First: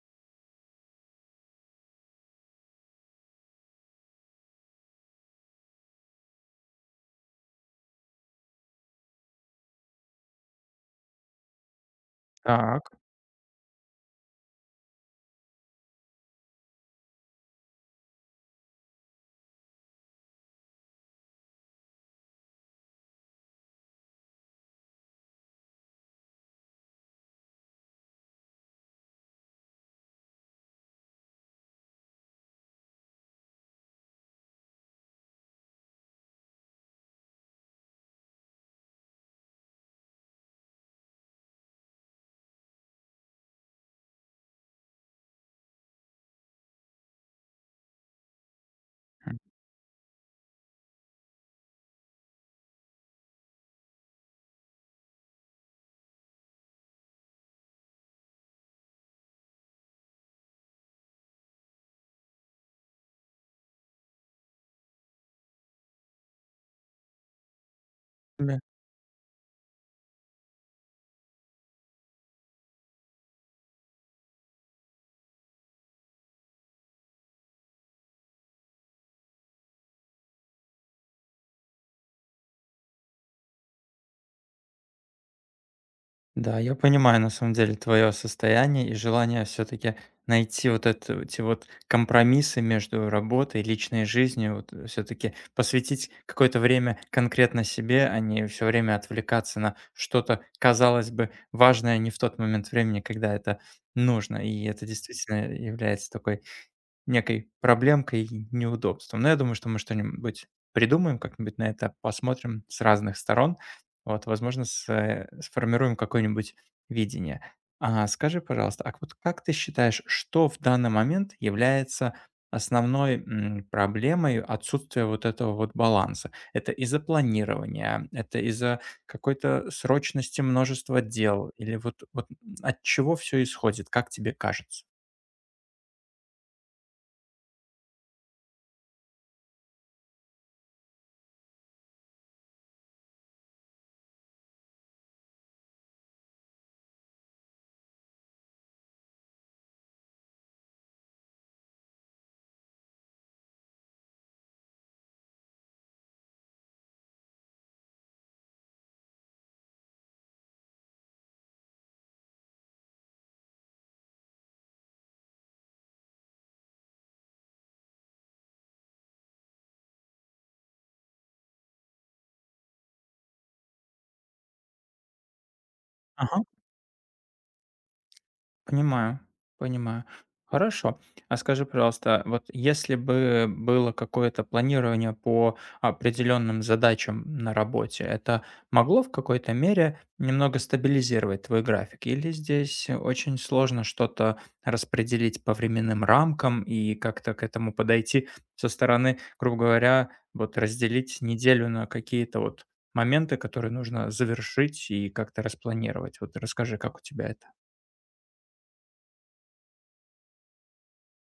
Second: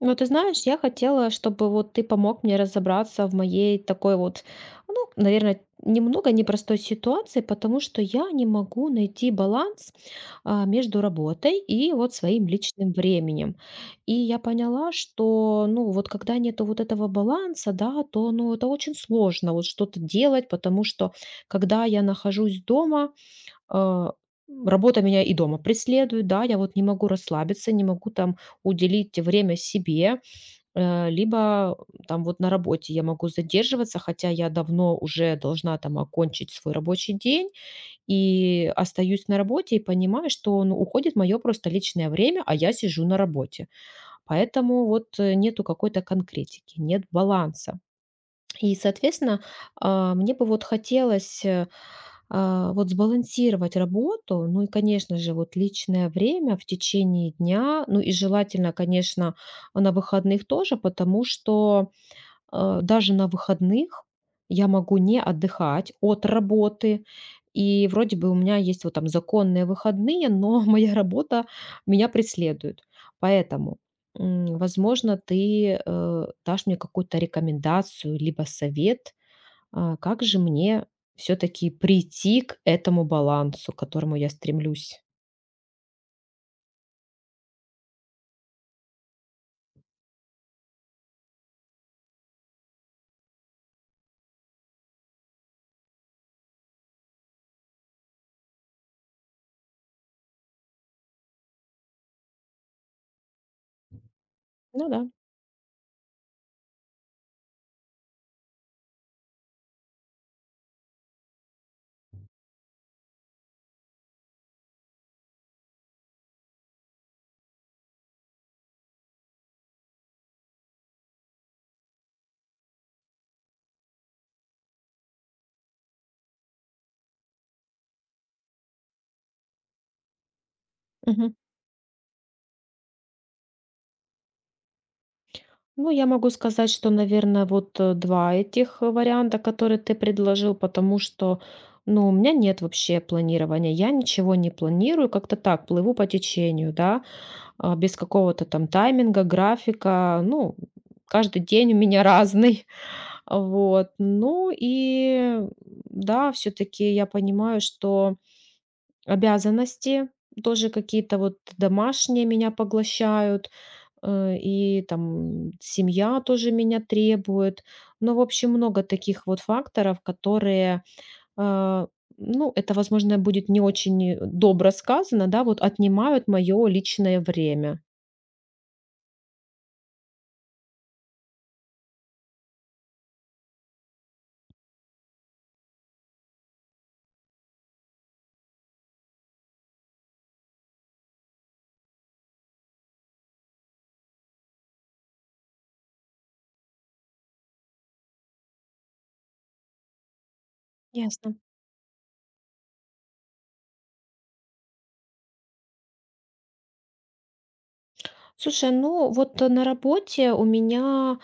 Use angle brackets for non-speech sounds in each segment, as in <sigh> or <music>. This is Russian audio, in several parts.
Ну, ты знаешь, я хотела, чтобы вот ты помог мне разобраться в моей такой вот, ну, наверное, немного непростой ситуации, потому что я не могу найти баланс между работой и вот своим Так. личным временем. И я поняла, что, ну, вот когда нету вот этого баланса, да, то, ну, это очень сложно вот что-то делать, потому что когда я нахожусь дома, а, работа меня и дома преследует, да, я вот не могу расслабиться, не могу там уделить время себе. Э, либо там вот на работе я могу задерживаться, хотя я давно уже должна там окончить свой рабочий день и остаюсь на работе и понимаю, что, ну, уходит мое просто личное время, а я сижу на работе. Поэтому вот нету какой-то конкретики, нет баланса. И, М, соответственно, мне бы вот хотелось вот сбалансировать работу, ну и, конечно же, вот личное время в течение дня, ну и желательно, конечно, на выходных тоже, потому что даже на выходных я могу не отдыхать от работы. И вроде бы у меня да. есть вот там законные выходные, но <laughs> моя работа меня преследует. Поэтому, возможно, ты дашь мне какую-то рекомендацию, либо совет, как же мне все-таки прийти к этому балансу, к которому я стремлюсь. Да, я понимаю, на самом деле, твое состояние и желание все-таки найти вот это, эти вот компромиссы между работой и личной жизнью, вот все-таки посвятить какое-то время конкретно себе, а не все время отвлекаться на что-то, казалось бы, важное не в тот момент времени, когда это нужно. И это Ну да. действительно является такой некой проблемкой и неудобством. Но я думаю, что мы что-нибудь придумаем, как-нибудь на это посмотрим с разных сторон. Вот, возможно, сформируем какое-нибудь видение. А скажи, пожалуйста, а вот как ты считаешь, что в данный момент является основной проблемой отсутствия вот этого вот баланса? Это из-за планирования, это из-за какой-то срочности множества дел, или вот от чего все исходит, как тебе кажется? Ну, я могу сказать, что, наверное, вот два этих варианта, которые ты предложил, потому что, ну, у меня нет вообще планирования, я ничего не планирую, как-то так, плыву по течению, да, без какого-то там тайминга, графика, ну, каждый день у меня разный, <laughs> вот. Ну и, да, все-таки я понимаю, что обязанности тоже какие-то вот домашние меня поглощают. И там семья тоже меня требует. Ну, в общем, много таких вот факторов, которые, а, ну, это, возможно, будет не очень, добро сказано, да, вот отнимают моё личное время. Понимаю, понимаю. Хорошо. А скажи, пожалуйста, вот если бы было какое-то планирование по определенным задачам на работе, это могло в какой-то мере немного стабилизировать твой график? Или здесь очень сложно что-то распределить по временным рамкам и как-то к этому подойти со стороны, грубо говоря, вот разделить Ясно. неделю на какие-то вот моменты, которые нужно завершить и как-то распланировать? Вот расскажи, как у тебя это? Слушай, ну вот на работе у меня,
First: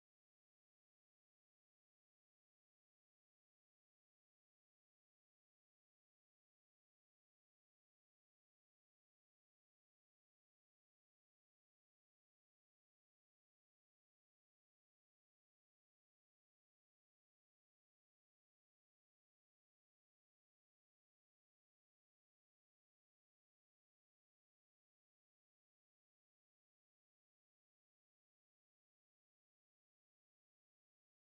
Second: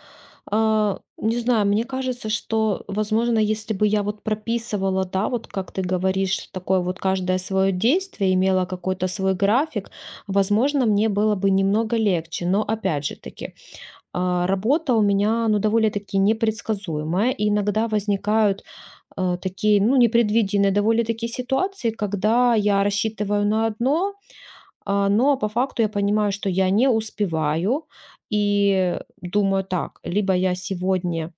не знаю, мне кажется, что, возможно, если бы я вот прописывала, да, вот как ты говоришь, такое вот каждое свое действие, имела какой-то свой график, возможно, мне было бы немного легче. Но опять же таки, работа у меня, ну, довольно-таки непредсказуемая, и иногда возникают такие, ну, непредвиденные довольно-таки ситуации, когда я рассчитываю на одно, но по факту я понимаю, что я не успеваю и думаю так: либо я сегодня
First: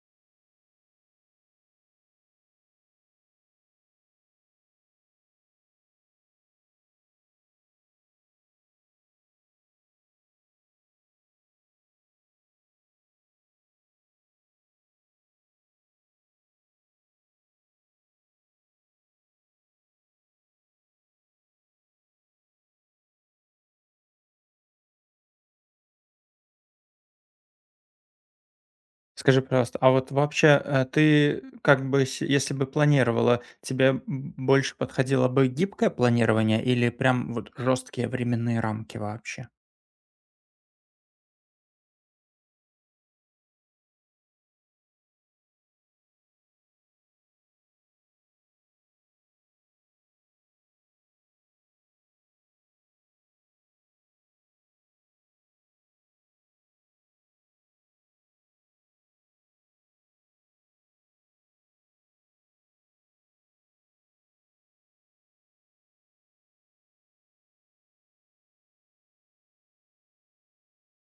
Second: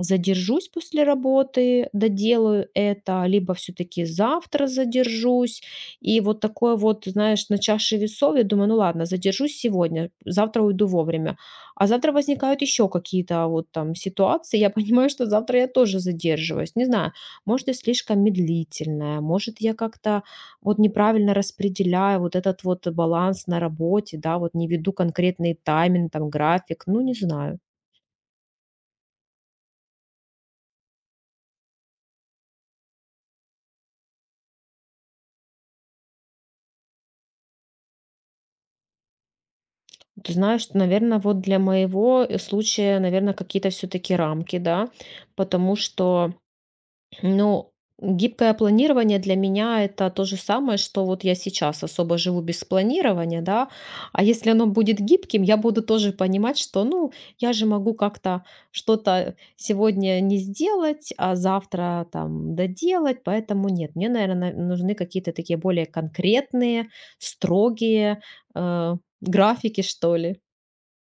задержусь после работы, доделаю это, либо все таки завтра задержусь. И вот такое вот, знаешь, на чаше весов. Я думаю: ну ладно, задержусь сегодня, завтра уйду вовремя. А завтра возникают еще какие-то вот там ситуации. Я <laughs> понимаю, что завтра я тоже задерживаюсь. Не знаю, может, я слишком медлительная, может, я как-то вот неправильно распределяю вот этот вот баланс на работе, да, вот не веду конкретный тайминг, там, график, ну, не знаю. Скажи, пожалуйста, а вот вообще, ты как бы, с если бы планировала, тебе больше подходило бы гибкое планирование или прям вот жесткие временные рамки вообще? Ты знаешь, наверное, вот для моего случая, наверное, какие-то все-таки рамки, да, потому что, ну, гибкое планирование для меня это то же самое, что вот я сейчас особо живу без планирования, да. А если оно будет гибким, я буду тоже понимать, что, ну, я же могу как-то что-то сегодня не сделать, а завтра там доделать, поэтому нет. Мне, наверное, нужны какие-то такие более конкретные, строгие э, графики, что ли.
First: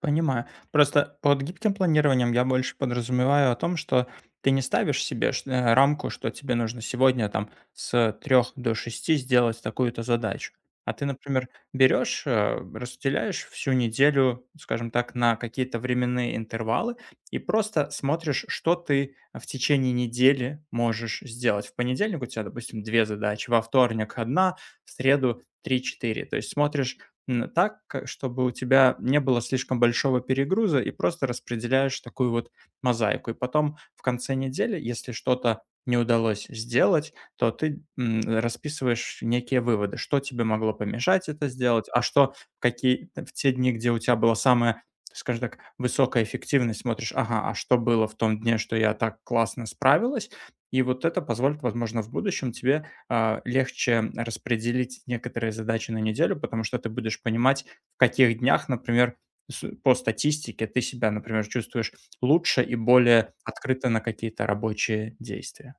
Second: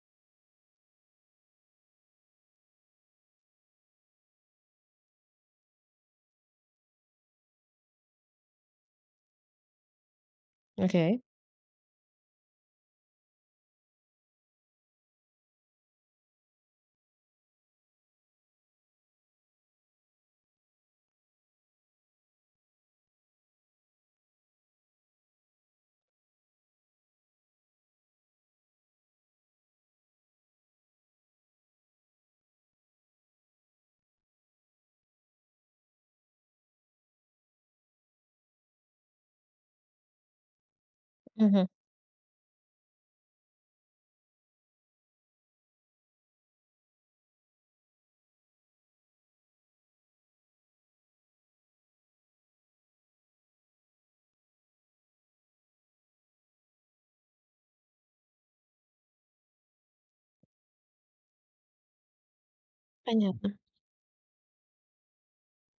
Понимаю. Просто под гибким планированием я больше подразумеваю о том, что ты не ставишь себе рамку, что тебе нужно сегодня там с трех до шести сделать такую-то задачу. А ты, Окей. например, берешь, разделяешь всю неделю, скажем так, на какие-то временные интервалы и просто смотришь, что ты в течение недели можешь сделать. В понедельник у тебя, допустим, две задачи, во вторник одна, в среду три-четыре. То есть смотришь так, чтобы у тебя не было слишком большого перегруза, и просто распределяешь такую вот мозаику. И потом в конце недели, если что-то не удалось сделать, то ты расписываешь некие выводы, что тебе могло помешать это Мгм. сделать, а что в те дни, где у тебя была самая, скажем так, высокая эффективность, смотришь, ага, а что было в том дне, что я так классно справилась, и вот это позволит, возможно, в будущем тебе легче распределить некоторые задачи на неделю, потому что ты будешь понимать, в каких днях, например, по статистике ты себя, например, чувствуешь лучше и более Понятно. открыто на какие-то рабочие действия.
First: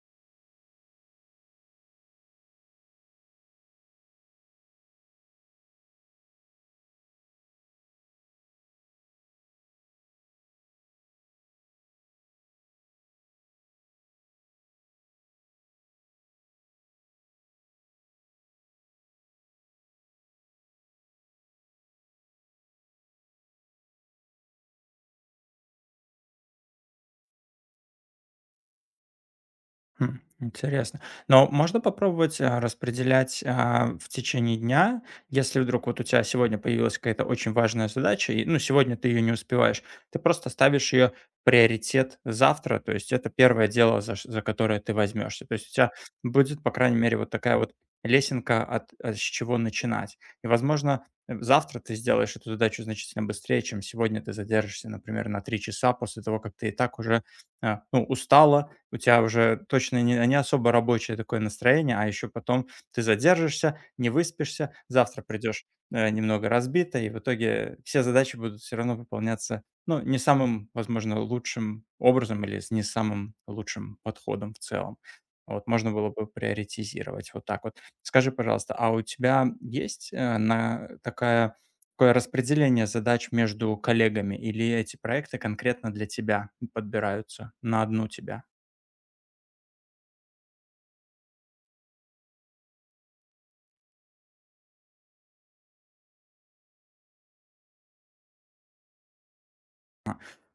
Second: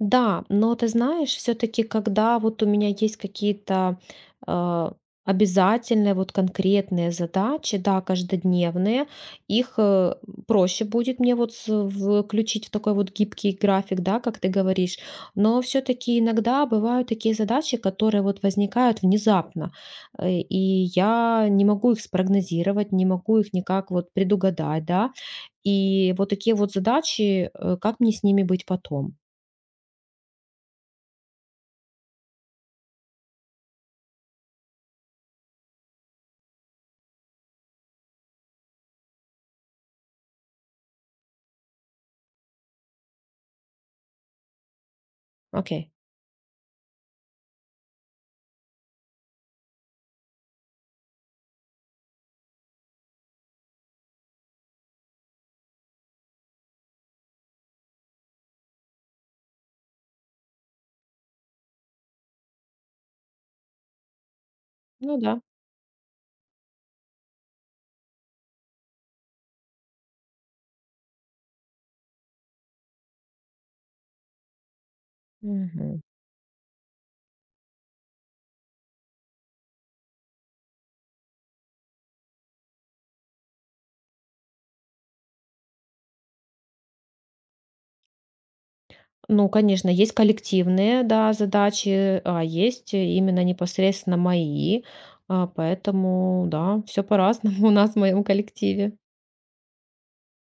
Да, но ты знаешь, все-таки, когда вот у меня есть какие-то э, обязательные, вот конкретные задачи, да, каждодневные, их проще будет мне вот включить в такой вот гибкий график, да, как ты говоришь. Но все-таки иногда бывают такие задачи, которые вот возникают внезапно, и я не могу их спрогнозировать, не могу их никак вот предугадать, да. И вот такие вот задачи, как мне с ними быть потом? Хм, интересно. Но можно попробовать, распределять, в течение дня, если вдруг вот у тебя сегодня появилась какая-то очень важная задача, и, ну, сегодня ты ее не успеваешь, ты просто ставишь ее приоритет завтра, то есть это первое дело, за которое ты возьмешься. То есть у тебя Окей. будет, по крайней мере, вот такая вот лесенка, от с чего начинать. И, возможно, завтра ты сделаешь эту задачу значительно быстрее, чем сегодня ты задержишься, например, на три часа после того, как ты и так уже ну, устала, у тебя уже точно не особо рабочее такое настроение, а еще потом ты задержишься, не выспишься, Ну завтра да. придешь немного разбито, и в итоге все задачи будут все равно выполняться, ну, не самым, возможно, лучшим образом или с не самым лучшим подходом в целом. Вот можно Мгм. было бы приоритизировать вот так вот. Скажи, пожалуйста, а у тебя есть такое распределение задач между коллегами или эти проекты конкретно для тебя подбираются на одну тебя? Ну, конечно, есть коллективные, да, задачи, а есть именно непосредственно мои. Поэтому, да, все по-разному <laughs> у нас в моем коллективе.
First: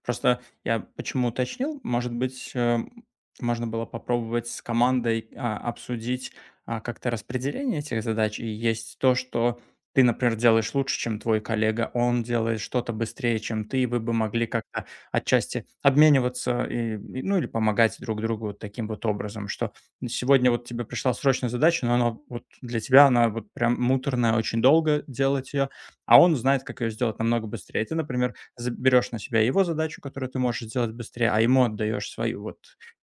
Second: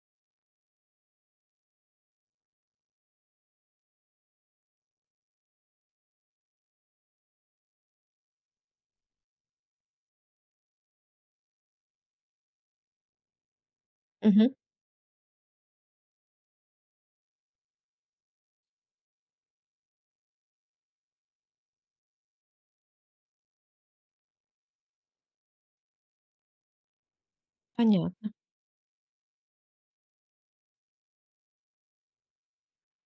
Просто я почему уточнил, может быть, можно было попробовать с командой, обсудить, как-то распределение этих задач. И есть то, что ты, например, делаешь лучше, чем твой коллега, он делает что-то быстрее, чем ты, и вы бы могли Мгм. как-то отчасти обмениваться ну, или помогать друг другу вот таким вот образом, что сегодня вот тебе пришла срочная задача, но она вот для тебя, она вот прям муторная, очень долго делать ее, а он знает, как ее сделать намного быстрее. Ты, Понятно. например, з берешь на себя его задачу, которую ты можешь сделать быстрее, а ему отдаешь свою. Вот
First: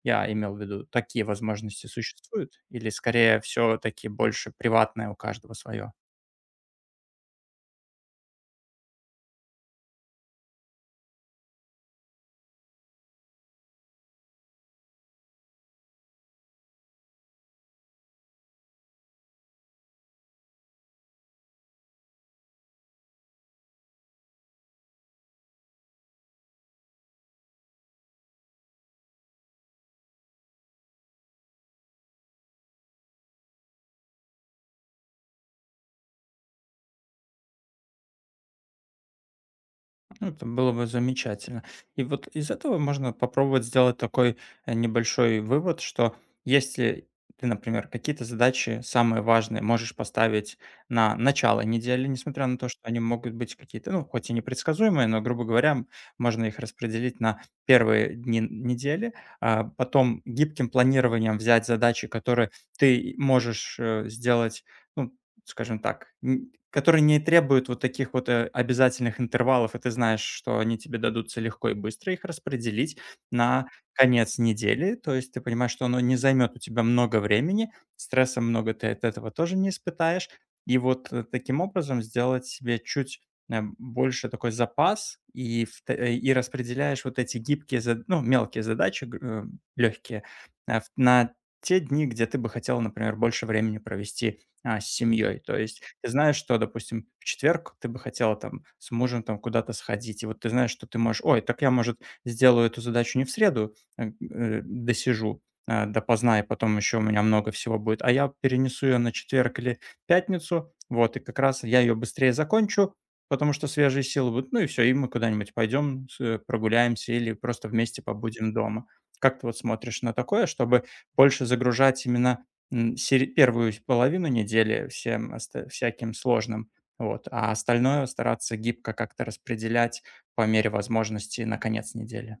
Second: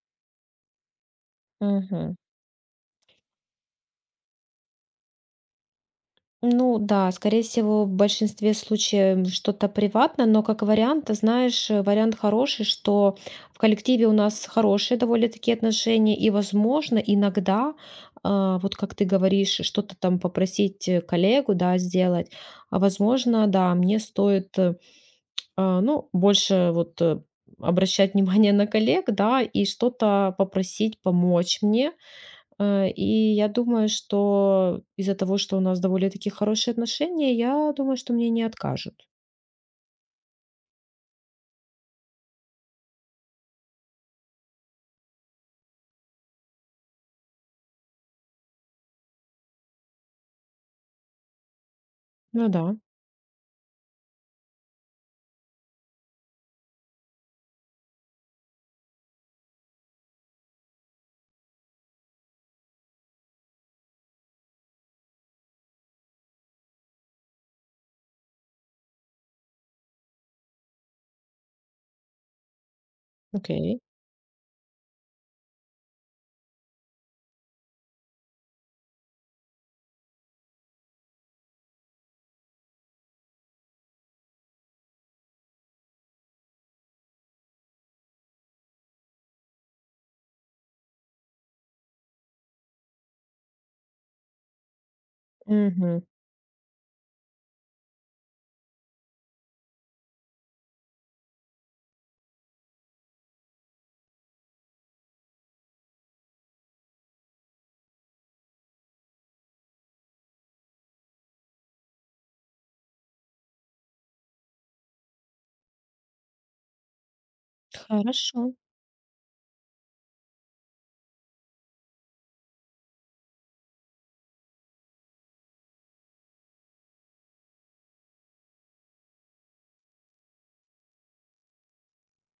я имел в виду, такие возможности Мгм. существуют? Или скорее все таки больше приватное у каждого свое? Ну да, скорее всего, в большинстве случаев что-то приватно, но как вариант, ты знаешь, вариант хороший, что в коллективе у нас хорошие довольно-таки отношения, и, возможно, иногда, вот как ты говоришь, что-то там попросить коллегу, да, сделать, а возможно, да, мне стоит, ну, больше вот обращать <laughs> внимание на коллег, да, и что-то попросить помочь мне. И я думаю, что из-за того, что у нас довольно-таки хорошие отношения, я думаю, что мне не откажут. Ну, это было бы замечательно. И вот из этого можно попробовать сделать такой небольшой вывод, что если ты, например, какие-то задачи самые важные можешь поставить на начало недели, несмотря Ну на да, то, что они могут быть какие-то, ну, хоть и непредсказуемые, но, грубо говоря, можно их распределить на первые дни недели, а потом гибким планированием взять задачи, которые ты можешь сделать, ну, скажем так, н которые не требуют вот таких вот, обязательных интервалов, и ты знаешь, что они тебе дадутся легко и быстро, их распределить на окей. конец недели. То есть ты понимаешь, что оно не займет у тебя много времени, стресса много ты от этого тоже не испытаешь. И вот, таким образом сделать себе больше такой запас и распределяешь вот эти гибкие зад ну, мелкие задачи, легкие, на те дни, где ты бы хотела, например, больше времени провести с семьей. То есть Мгм. ты знаешь, что, допустим, в четверг ты бы хотела там с мужем там куда-то сходить, и вот ты знаешь, что ты можешь: "Ой, так я, может, сделаю эту задачу не в среду, досижу, допоздна, и потом еще у меня много всего будет, а я перенесу ее на четверг или пятницу, вот, и как раз я ее быстрее закончу, потому что свежие силы будут, ну и все, и мы куда-нибудь пойдем, прогуляемся или просто вместе Хорошо. побудем дома". Как ты вот смотришь на такое, чтобы больше загружать именно М, сери первую половину недели всем оста всяким сложным, вот, а остальное стараться гибко как-то распределять по мере возможности на конец недели.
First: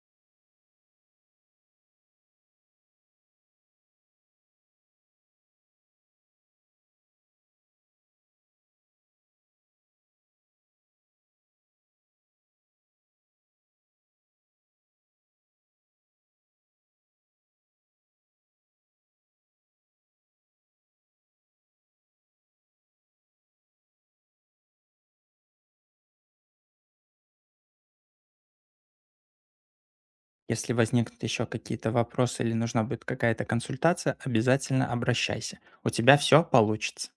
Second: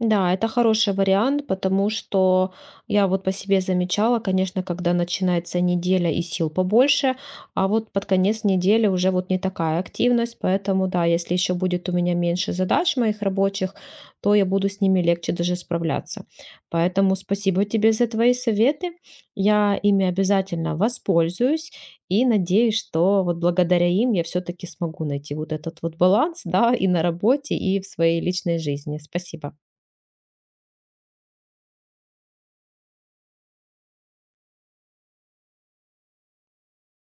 Да, это хороший вариант, потому что я вот по себе замечала, конечно, когда начинается неделя и сил побольше, а вот под конец недели уже вот не такая активность, поэтому да, если еще будет у меня меньше задач моих рабочих, то я буду с ними легче даже справляться. Поэтому спасибо тебе за твои советы, я ими обязательно воспользуюсь и надеюсь, что вот благодаря им я все-таки смогу найти вот этот вот баланс, да, и на работе, и в своей личной жизни. Спасибо. Если возникнут еще какие-то вопросы или нужна будет какая-то консультация, обязательно обращайся. У тебя все получится.